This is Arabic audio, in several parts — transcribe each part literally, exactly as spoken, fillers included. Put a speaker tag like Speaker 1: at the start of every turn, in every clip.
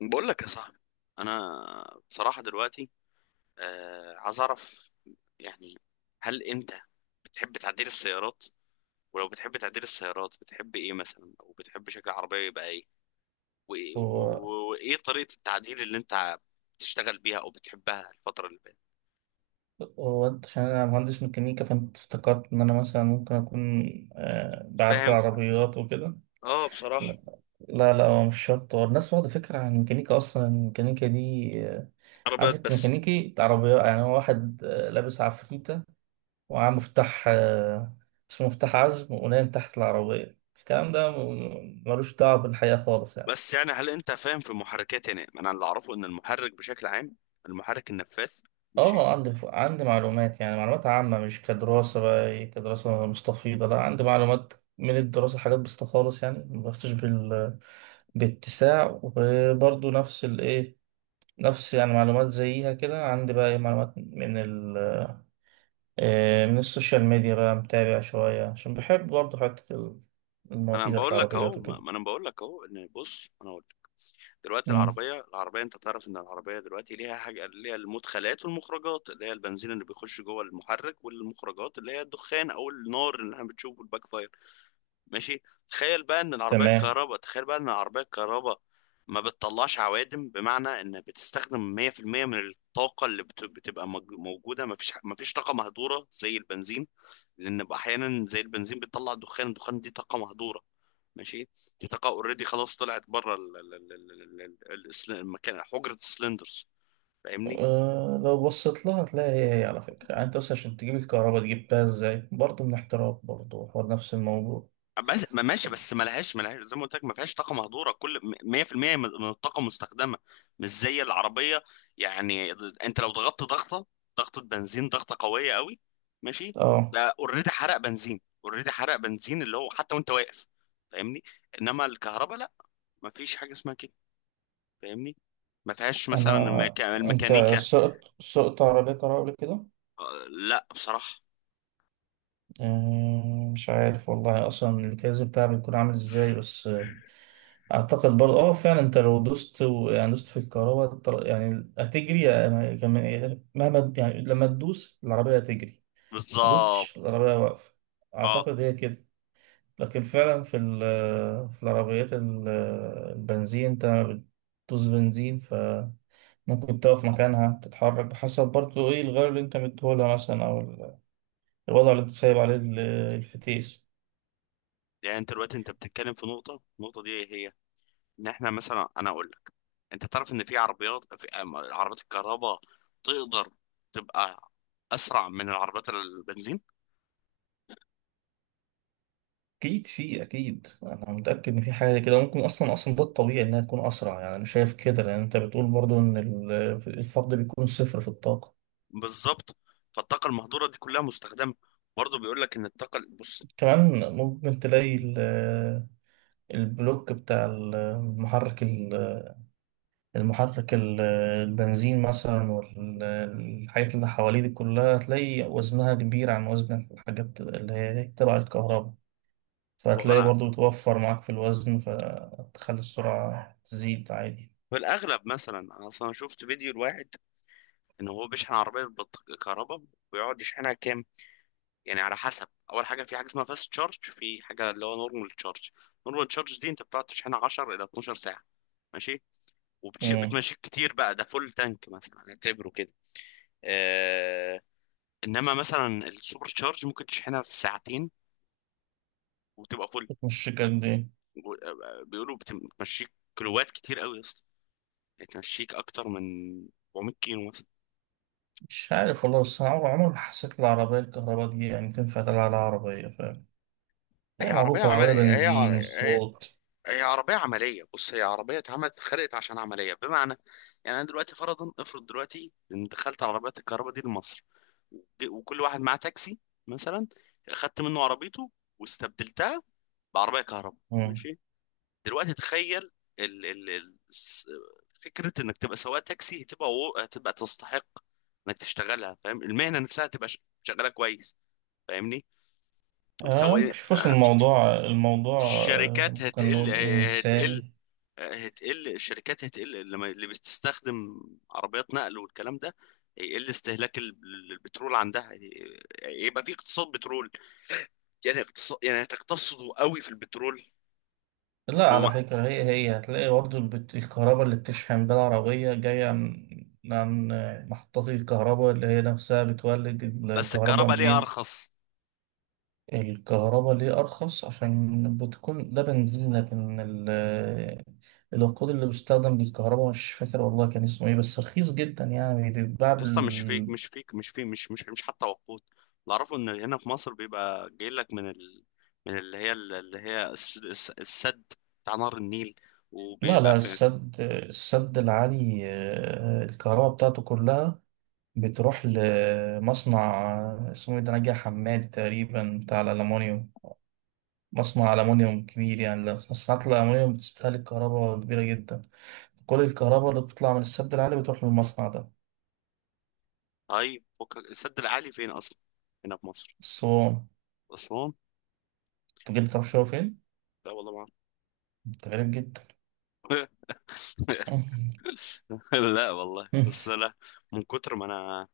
Speaker 1: بقول لك يا صاحبي، انا بصراحه دلوقتي آه عايز اعرف، يعني هل انت بتحب تعديل السيارات؟ ولو بتحب تعديل السيارات بتحب ايه مثلا، او بتحب شكل العربيه يبقى ايه؟ وايه و-
Speaker 2: هو
Speaker 1: و- وايه طريقه التعديل اللي انت بتشتغل بيها او بتحبها الفتره اللي فاتت؟
Speaker 2: هو أنت- عشان أنا مهندس ميكانيكا فأنت افتكرت إن أنا مثلا ممكن أكون آه، بعدل
Speaker 1: فاهم.
Speaker 2: عربيات وكده.
Speaker 1: اه بصراحه
Speaker 2: لا لا لا، هو مش شرط، هو الناس واخدة فكرة عن الميكانيكا. أصلا الميكانيكا دي آه، عارف،
Speaker 1: عربيات
Speaker 2: أنت
Speaker 1: بس.
Speaker 2: ميكانيكي عربيات، يعني هو واحد آه، لابس عفريتة ومعاه مفتاح، آه، اسمه مفتاح عزم، ونايم تحت العربية. الكلام ده م- ملوش دعوة بالحقيقة خالص يعني.
Speaker 1: بس يعني هل انت فاهم في المحركات؟ يعني انا اللي اعرفه ان المحرك بشكل عام، المحرك النفاث. ماشي.
Speaker 2: اه عندي عندي معلومات، يعني معلومات عامة مش كدراسة، بقى إيه، كدراسة مستفيضة. لا، عندي معلومات من الدراسة، حاجات بسيطة خالص يعني، مبحثش بال باتساع. وبرضه نفس الايه نفس، يعني معلومات زيها كده عندي. بقى ايه معلومات من ال آه، من السوشيال ميديا، بقى متابع شوية عشان بحب برضه حتة ال-
Speaker 1: انا
Speaker 2: المواضيع بتاعت
Speaker 1: بقول لك اهو،
Speaker 2: العربيات
Speaker 1: ما
Speaker 2: وكده.
Speaker 1: ما انا بقول لك اهو ان بص انا اقول لك. دلوقتي
Speaker 2: مم،
Speaker 1: العربيه العربيه انت تعرف ان العربيه دلوقتي ليها حاجه، ليها المدخلات والمخرجات اللي هي البنزين اللي بيخش جوه المحرك، والمخرجات اللي هي الدخان او النار اللي احنا بنشوفه الباك فاير. ماشي. تخيل بقى ان العربيه
Speaker 2: تمام.
Speaker 1: الكهرباء تخيل بقى ان العربيه الكهرباء ما بتطلعش عوادم، بمعنى ان بتستخدم مية في المية من الطاقه اللي بت- بتبقى مج- موجوده. ما فيش ما فيش طاقه مهدوره زي البنزين، لان احيانا زي البنزين بتطلع دخان، الدخان دي طاقه مهدوره. ماشي. دي طاقة اوريدي خلاص طلعت بره ال- ال- ال- ال- ال- ال- السل- المكان، حجرة السلندرز. فاهمني؟
Speaker 2: أه لو بصيت لها هتلاقي هي هي على فكرة، يعني. انت بس عشان تجيب الكهرباء جبتها ازاي؟ برضه من احتراق، برضه هو نفس الموضوع.
Speaker 1: بس ما ماشي، بس ما لهاش، ما لهاش زي ما قلت لك ما فيهاش طاقة مهدورة، كل مية في المية من من الطاقة مستخدمة، مش زي العربية. يعني انت لو ضغطت ضغطة، ضغطة بنزين، ضغطة قوية قوي، ماشي،
Speaker 2: اه
Speaker 1: ده اوريدي حرق بنزين، اوريدي حرق بنزين اللي هو حتى وانت واقف. فاهمني؟ انما الكهرباء لا، ما فيش حاجة اسمها كده. فاهمني؟ ما فيهاش مثلا
Speaker 2: انا
Speaker 1: الميكا-
Speaker 2: انت
Speaker 1: الميكانيكا.
Speaker 2: سقط سقط عربية كهرباء قبل كده؟
Speaker 1: آه، لا بصراحة.
Speaker 2: أه، مش عارف والله، اصلا الكاز بتاعها بيكون عامل ازاي؟ بس آه، اعتقد برضه، اه فعلا انت لو دوست و... يعني دوست في الكهرباء طل- يعني هتجري، يعني كمان مهما يعني، لما تدوس العربية هتجري. ما
Speaker 1: بالظبط.
Speaker 2: دوستش العربية واقفة،
Speaker 1: اه
Speaker 2: اعتقد هي كده. لكن فعلا في ال- في العربيات ال- البنزين، انت بتدوس بنزين فممكن تقف مكانها، تتحرك بحسب برضه ايه الغير اللي انت مديهولها مثلا، او ال- الوضع اللي انت سايب عليه ال- الفتيس.
Speaker 1: يعني انت دلوقتي انت بتتكلم في نقطه، النقطه دي ايه هي؟ ان احنا مثلا، انا اقول لك، انت تعرف ان في عربيات، في أم- عربيات الكهرباء تقدر تبقى اسرع من العربيات البنزين.
Speaker 2: اكيد في، اكيد انا متاكد ان في حاجه كده، ممكن اصلا اصلا ده الطبيعي انها تكون اسرع. يعني انا شايف كده، لان انت بتقول برضه ان ال- الفقد بيكون صفر في الطاقه.
Speaker 1: بالظبط. فالطاقه المهدوره دي كلها مستخدمه، برضه بيقول لك ان الطاقه بص.
Speaker 2: كمان ممكن تلاقي ال- البلوك بتاع المحرك، المحرك ال- البنزين مثلا، والحاجات اللي حواليه دي كلها هتلاقي وزنها كبير عن وزن الحاجات اللي هي تبع الكهرباء،
Speaker 1: هو
Speaker 2: فهتلاقي
Speaker 1: انا
Speaker 2: برضو بتوفر معاك في الوزن، فتخلي السرعة تزيد عادي.
Speaker 1: في الاغلب مثلا، انا اصلا شفت فيديو لواحد ان هو بيشحن عربيه بالكهرباء ويقعد يشحنها كامل. يعني على حسب، اول حاجه في حاجه اسمها فاست تشارج، في حاجه اللي هو نورمال تشارج نورمال تشارج دي انت بتقعد تشحنها عشرة الى اتناشر ساعه، ماشي،
Speaker 2: امم.
Speaker 1: وبتمشيك كتير بقى، ده فول تانك مثلا اعتبره كده. آه. انما مثلا السوبر تشارج ممكن تشحنها في ساعتين وتبقى فل.
Speaker 2: مش قد ايه؟
Speaker 1: بيقولوا بتم- بتمشيك كيلوات كتير قوي يا اسطى، يعني تمشيك اكتر من اربعمية كيلو مثلا.
Speaker 2: مش عارف والله، بس أنا عمر عمر ما حسيت العربية الكهرباء دي يعني تنفع تلعب على عربية، فاهم؟
Speaker 1: هي
Speaker 2: هي
Speaker 1: عربيه
Speaker 2: معروفة
Speaker 1: عمل
Speaker 2: العربية
Speaker 1: هي ع-
Speaker 2: بنزين
Speaker 1: هي
Speaker 2: الصوت.
Speaker 1: هي عربية عملية، بص هي عربية اتعملت، اتخلقت عشان عملية. بمعنى يعني أنا دلوقتي فرضا، افرض دلوقتي إن دخلت على عربيات الكهرباء دي لمصر، وج- وكل واحد معاه تاكسي مثلا، أخدت منه عربيته واستبدلتها بعربية كهرباء،
Speaker 2: امم.
Speaker 1: ماشي. دلوقتي تخيل ال ال ال الس- فكرة إنك تبقى سواق تاكسي، هتبقى و- هتبقى تستحق إنك تشتغلها. فاهم؟ المهنة نفسها هتبقى ش- شغالة كويس. فاهمني؟
Speaker 2: آه
Speaker 1: سواء،
Speaker 2: ممكن شوف، بس الموضوع الموضوع آه،
Speaker 1: الشركات
Speaker 2: ممكن
Speaker 1: هتقل،
Speaker 2: نقول
Speaker 1: هتقل
Speaker 2: إنساني.
Speaker 1: هتقل الشركات هتقل، لما اللي بتستخدم عربيات نقل والكلام ده هيقل استهلاك ال- البترول عندها، يعني يبقى في اقتصاد بترول، يعني اقتصاد، يعني هتقتصدوا قوي في البترول.
Speaker 2: لا،
Speaker 1: وما،
Speaker 2: على فكرة، هي هي هتلاقي برضه البت- الكهرباء اللي بتشحن بيها العربية جاية عن، عن محطات الكهرباء اللي هي نفسها بتولد.
Speaker 1: بس
Speaker 2: الكهرباء
Speaker 1: الكهرباء ليه
Speaker 2: منين؟
Speaker 1: ارخص؟
Speaker 2: الكهرباء ليه أرخص؟ عشان بتكون ده بنزين، لكن ال- الوقود اللي بيستخدم للكهرباء مش فاكر والله كان اسمه ايه، بس رخيص جدا يعني بيتباع
Speaker 1: يا اسطى مش فيك
Speaker 2: بال
Speaker 1: مش فيك مش في مش مش مش حتى وقود، اللي اعرفه ان هنا في مصر بيبقى جاي لك من ال... من اللي هي، اللي هي الس- الس- السد بتاع نهر النيل،
Speaker 2: لا
Speaker 1: وبيبقى
Speaker 2: لا،
Speaker 1: فين؟
Speaker 2: السد، السد العالي، آه، الكهرباء بتاعته كلها بتروح لمصنع اسمه ايه ده، نجع حماد تقريبا، بتاع الألمونيوم. مصنع ألمونيوم كبير، يعني لو مصنعات الألمونيوم بتستهلك كهرباء كبيرة جدا. كل الكهرباء اللي بتطلع من السد العالي بتروح للمصنع ده.
Speaker 1: طيب فكك- السد العالي فين اصلا؟ هنا في مصر؟
Speaker 2: الصوان.
Speaker 1: اسوان.
Speaker 2: تجيب تعرف شو فين؟
Speaker 1: لا والله ما
Speaker 2: انت غريب جدا.
Speaker 1: أعرف. لا والله بس لا، من كتر ما انا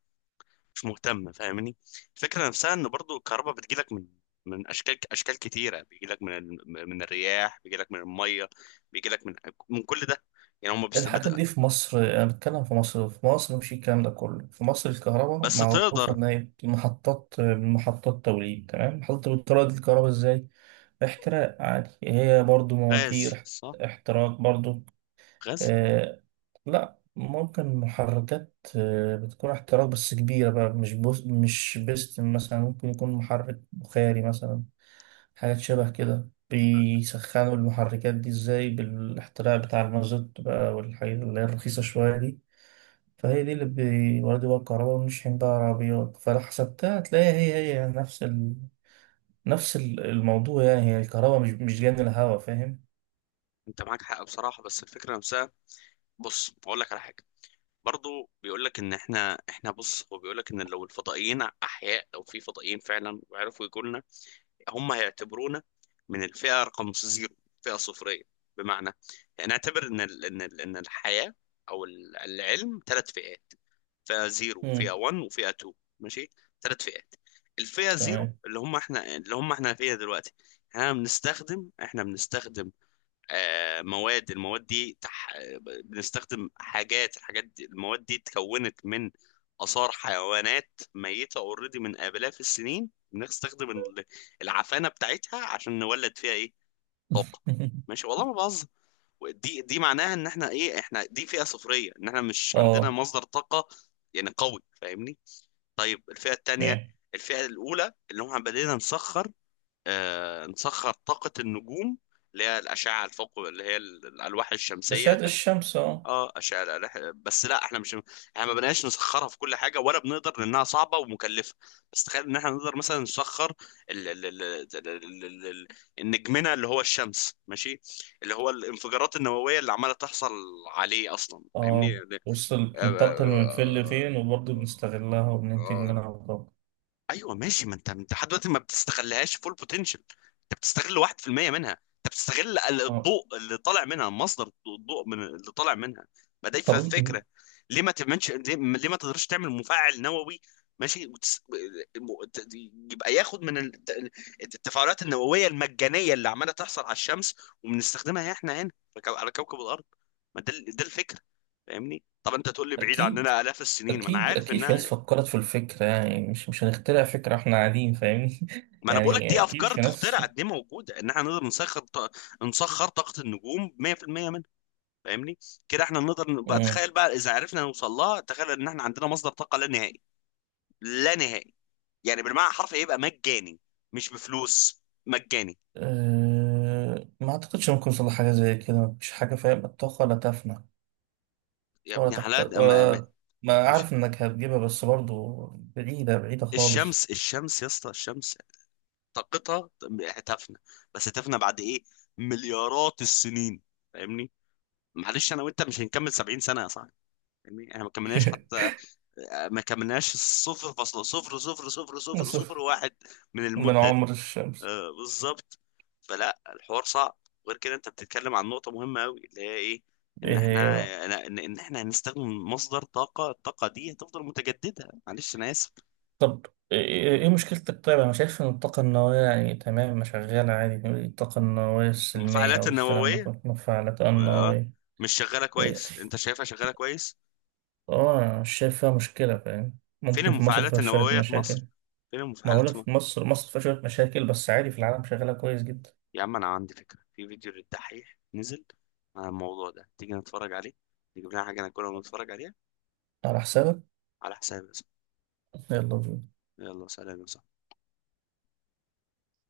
Speaker 1: مش مهتم. فاهمني؟ الفكره نفسها ان برضو الكهرباء بتجيلك من، من اشكال، اشكال كتيره، بيجيلك من ال- من الرياح، بيجيلك من الميه، بيجيلك من، من كل ده. يعني هم بس
Speaker 2: الحاجات
Speaker 1: بدأ.
Speaker 2: دي في مصر، أنا بتكلم في مصر، في مصر مش الكلام ده كله، في مصر الكهرباء
Speaker 1: بس
Speaker 2: معروفة
Speaker 1: تقدر.
Speaker 2: إن هي محطات، محطات توليد، تمام. محطة بتولد الكهرباء إزاي؟ احتراق عادي، هي برضو
Speaker 1: غاز
Speaker 2: مواتير
Speaker 1: صح.
Speaker 2: احتراق برضو.
Speaker 1: غاز.
Speaker 2: آه، لا ممكن محركات، آه بتكون احتراق بس كبيرة بقى، مش بوس مش بستن مثلا، ممكن يكون محرك بخاري مثلا، حاجات شبه كده. بيسخنوا المحركات دي ازاي؟ بالاحتراق بتاع المازوت بقى والحاجات اللي هي الرخيصة شوية دي. فهي دي اللي بيوردوا بقى الكهرباء، ونشحن بقى عربيات. فلو حسبتها هتلاقيها هي هي نفس نفس ال- الموضوع، يعني. هي الكهرباء مش مش جايه من الهواء، فاهم؟
Speaker 1: انت معاك حق بصراحه، بس الفكره نفسها، بص بقول لك على حاجه، برضو بيقول لك ان احنا، احنا بص، هو بيقول لك ان لو الفضائيين احياء، لو في فضائيين فعلا وعرفوا يجوا لنا، هم هيعتبرونا من الفئة رقم زيرو، فئة صفرية. بمعنى، نعتبر إن ال- إن ال- إن الحياة أو ال- العلم ثلاث فئات: فئة زيرو، فئة
Speaker 2: امم.
Speaker 1: واحد، وفئة اتنين، ماشي، ثلاث فئات. الفئة زيرو
Speaker 2: تمام.
Speaker 1: اللي هم احنا، اللي هم احنا فيها دلوقتي، احنا بنستخدم، احنا بنستخدم آه، مواد، المواد دي تح... بنستخدم حاجات، الحاجات دي، المواد دي اتكونت من آثار حيوانات ميتة اوريدي من آلاف السنين، بنستخدم ال- العفانة بتاعتها عشان نولد فيها ايه؟ طاقة. ماشي والله ما بهزر. دي دي معناها ان احنا ايه، احنا دي فئة صفرية، ان احنا مش عندنا
Speaker 2: اه،
Speaker 1: مصدر طاقة يعني قوي. فاهمني؟ طيب الفئة التانية،
Speaker 2: فاهم،
Speaker 1: الفئة الأولى اللي هم بدينا نسخر، آه، نسخر طاقة النجوم اللي هي الأشعة الفوق، اللي هي ال- الألواح الشمسية
Speaker 2: أشعة
Speaker 1: اللي،
Speaker 2: الشمس، اه.
Speaker 1: اه أشعة الألواح. بس لا احنا مش، احنا ما بنقاش نسخرها في كل حاجة ولا بنقدر لأنها صعبة ومكلفة. بس تخيل إن احنا نقدر مثلا نسخر ال... ال... ال... ال... ال... ال... ال- النجمنا اللي هو الشمس، ماشي، اللي هو الانفجارات النووية اللي عمالة تحصل عليه أصلا. فاهمني؟
Speaker 2: اه،
Speaker 1: يعني،
Speaker 2: بص، ال-
Speaker 1: آه، آه،
Speaker 2: بتنتقل من فين لفين، وبرضه بنستغلها
Speaker 1: آه،
Speaker 2: وبننتج
Speaker 1: آه،
Speaker 2: منها طاقة.
Speaker 1: ايوه ماشي، ما انت، انت لحد دلوقتي ما بتستغلهاش فول بوتنشال، انت بتستغل واحد في المية منها، انت بتستغل ال-
Speaker 2: اه.
Speaker 1: الضوء اللي طالع منها، مصدر الضوء من اللي طالع منها. ما ده ف-
Speaker 2: طب إن-
Speaker 1: فكره، ليه ما تعملش، ليه ليه ما تقدرش تعمل مفاعل نووي، ماشي، وتس... م- ت- يبقى ياخد من الت- التفاعلات النوويه المجانيه اللي عماله تحصل على الشمس، وبنستخدمها احنا هنا في كو- على كوكب الارض. ما ده ال- ده الفكره. فاهمني؟ طب انت تقول لي بعيد
Speaker 2: أكيد،
Speaker 1: عننا الاف السنين، ما انا
Speaker 2: أكيد
Speaker 1: عارف
Speaker 2: أكيد في ناس
Speaker 1: انها،
Speaker 2: فكرت في الفكرة، يعني. مش مش هنخترع فكرة إحنا قاعدين، فاهمني.
Speaker 1: ما انا بقول لك
Speaker 2: يعني
Speaker 1: دي
Speaker 2: أكيد
Speaker 1: افكار
Speaker 2: في ناس.
Speaker 1: تخترع، دي موجوده ان احنا نقدر نسخر ط... نسخر طاقه النجوم مية في المية منها. فاهمني؟ كده احنا نقدر نبقى،
Speaker 2: مم.
Speaker 1: تخيل بقى اذا عرفنا نوصل لها، تخيل ان احنا عندنا مصدر طاقه لا نهائي، لا نهائي، يعني بالمعنى الحرفي، يبقى مجاني، مش بفلوس مجاني.
Speaker 2: أه، ما أعتقدش ممكن يوصل لحاجة زي كده، مفيش حاجة فاهم. الطاقة لا تفنى
Speaker 1: يا
Speaker 2: ولا
Speaker 1: ابني
Speaker 2: تحت
Speaker 1: حلال أما... ما-
Speaker 2: ولا، ما
Speaker 1: مش
Speaker 2: أعرف إنك هتجيبها، بس برضو بعيدة بعيدة خالص.
Speaker 1: الشمس، الشمس يا اسطى الشمس طاقتها هتفنى، بس هتفنى بعد ايه؟ مليارات السنين. فاهمني؟ معلش انا وانت مش هنكمل سبعين سنه يا صاحبي. فاهمني؟ احنا ما كملناش حتى، ما كملناش صفر فاصلة صفر صفر صفر صفر صفر
Speaker 2: نصف
Speaker 1: واحد من
Speaker 2: من
Speaker 1: المدة دي.
Speaker 2: عمر الشمس.
Speaker 1: آه بالظبط. فلا الحوار صعب. غير كده انت بتتكلم عن نقطة مهمة قوي اللي هي ايه؟ ان
Speaker 2: إيه
Speaker 1: احنا،
Speaker 2: هي بقى؟
Speaker 1: ان ان احنا هنستخدم مصدر طاقة، الطاقة دي هتفضل متجددة. معلش انا اسف.
Speaker 2: طب، إيه إيه إيه مشكلتك؟ طيب، أنا شايف إن الطاقة النووية يعني تمام، ما شغالة عادي، الطاقة النووية السلمية
Speaker 1: المفاعلات
Speaker 2: أو الكلام ده
Speaker 1: النووية،
Speaker 2: كله مفاعلات
Speaker 1: آه،
Speaker 2: النووية.
Speaker 1: مش شغالة
Speaker 2: إيه،
Speaker 1: كويس، انت شايفها شغالة كويس؟
Speaker 2: اه، أنا مش شايف فيها مشكلة فاهم،
Speaker 1: فين
Speaker 2: ممكن في مصر
Speaker 1: المفاعلات
Speaker 2: فيها شوية
Speaker 1: النووية في
Speaker 2: مشاكل.
Speaker 1: مصر؟ فين
Speaker 2: ما
Speaker 1: المفاعلات؟
Speaker 2: هقولك، في مصر، مصر فيها شوية مشاكل، بس عادي في العالم شغالة كويس جدا.
Speaker 1: يا عم انا عندي فكره، في فيديو للدحيح نزل عن الموضوع ده، تيجي نتفرج عليه، نجيب لنا حاجه ناكلها ونتفرج عليها.
Speaker 2: على حسابك.
Speaker 1: على حسابي يا صاحبي.
Speaker 2: يلا بينا.
Speaker 1: يلا سلام يا صاحبي.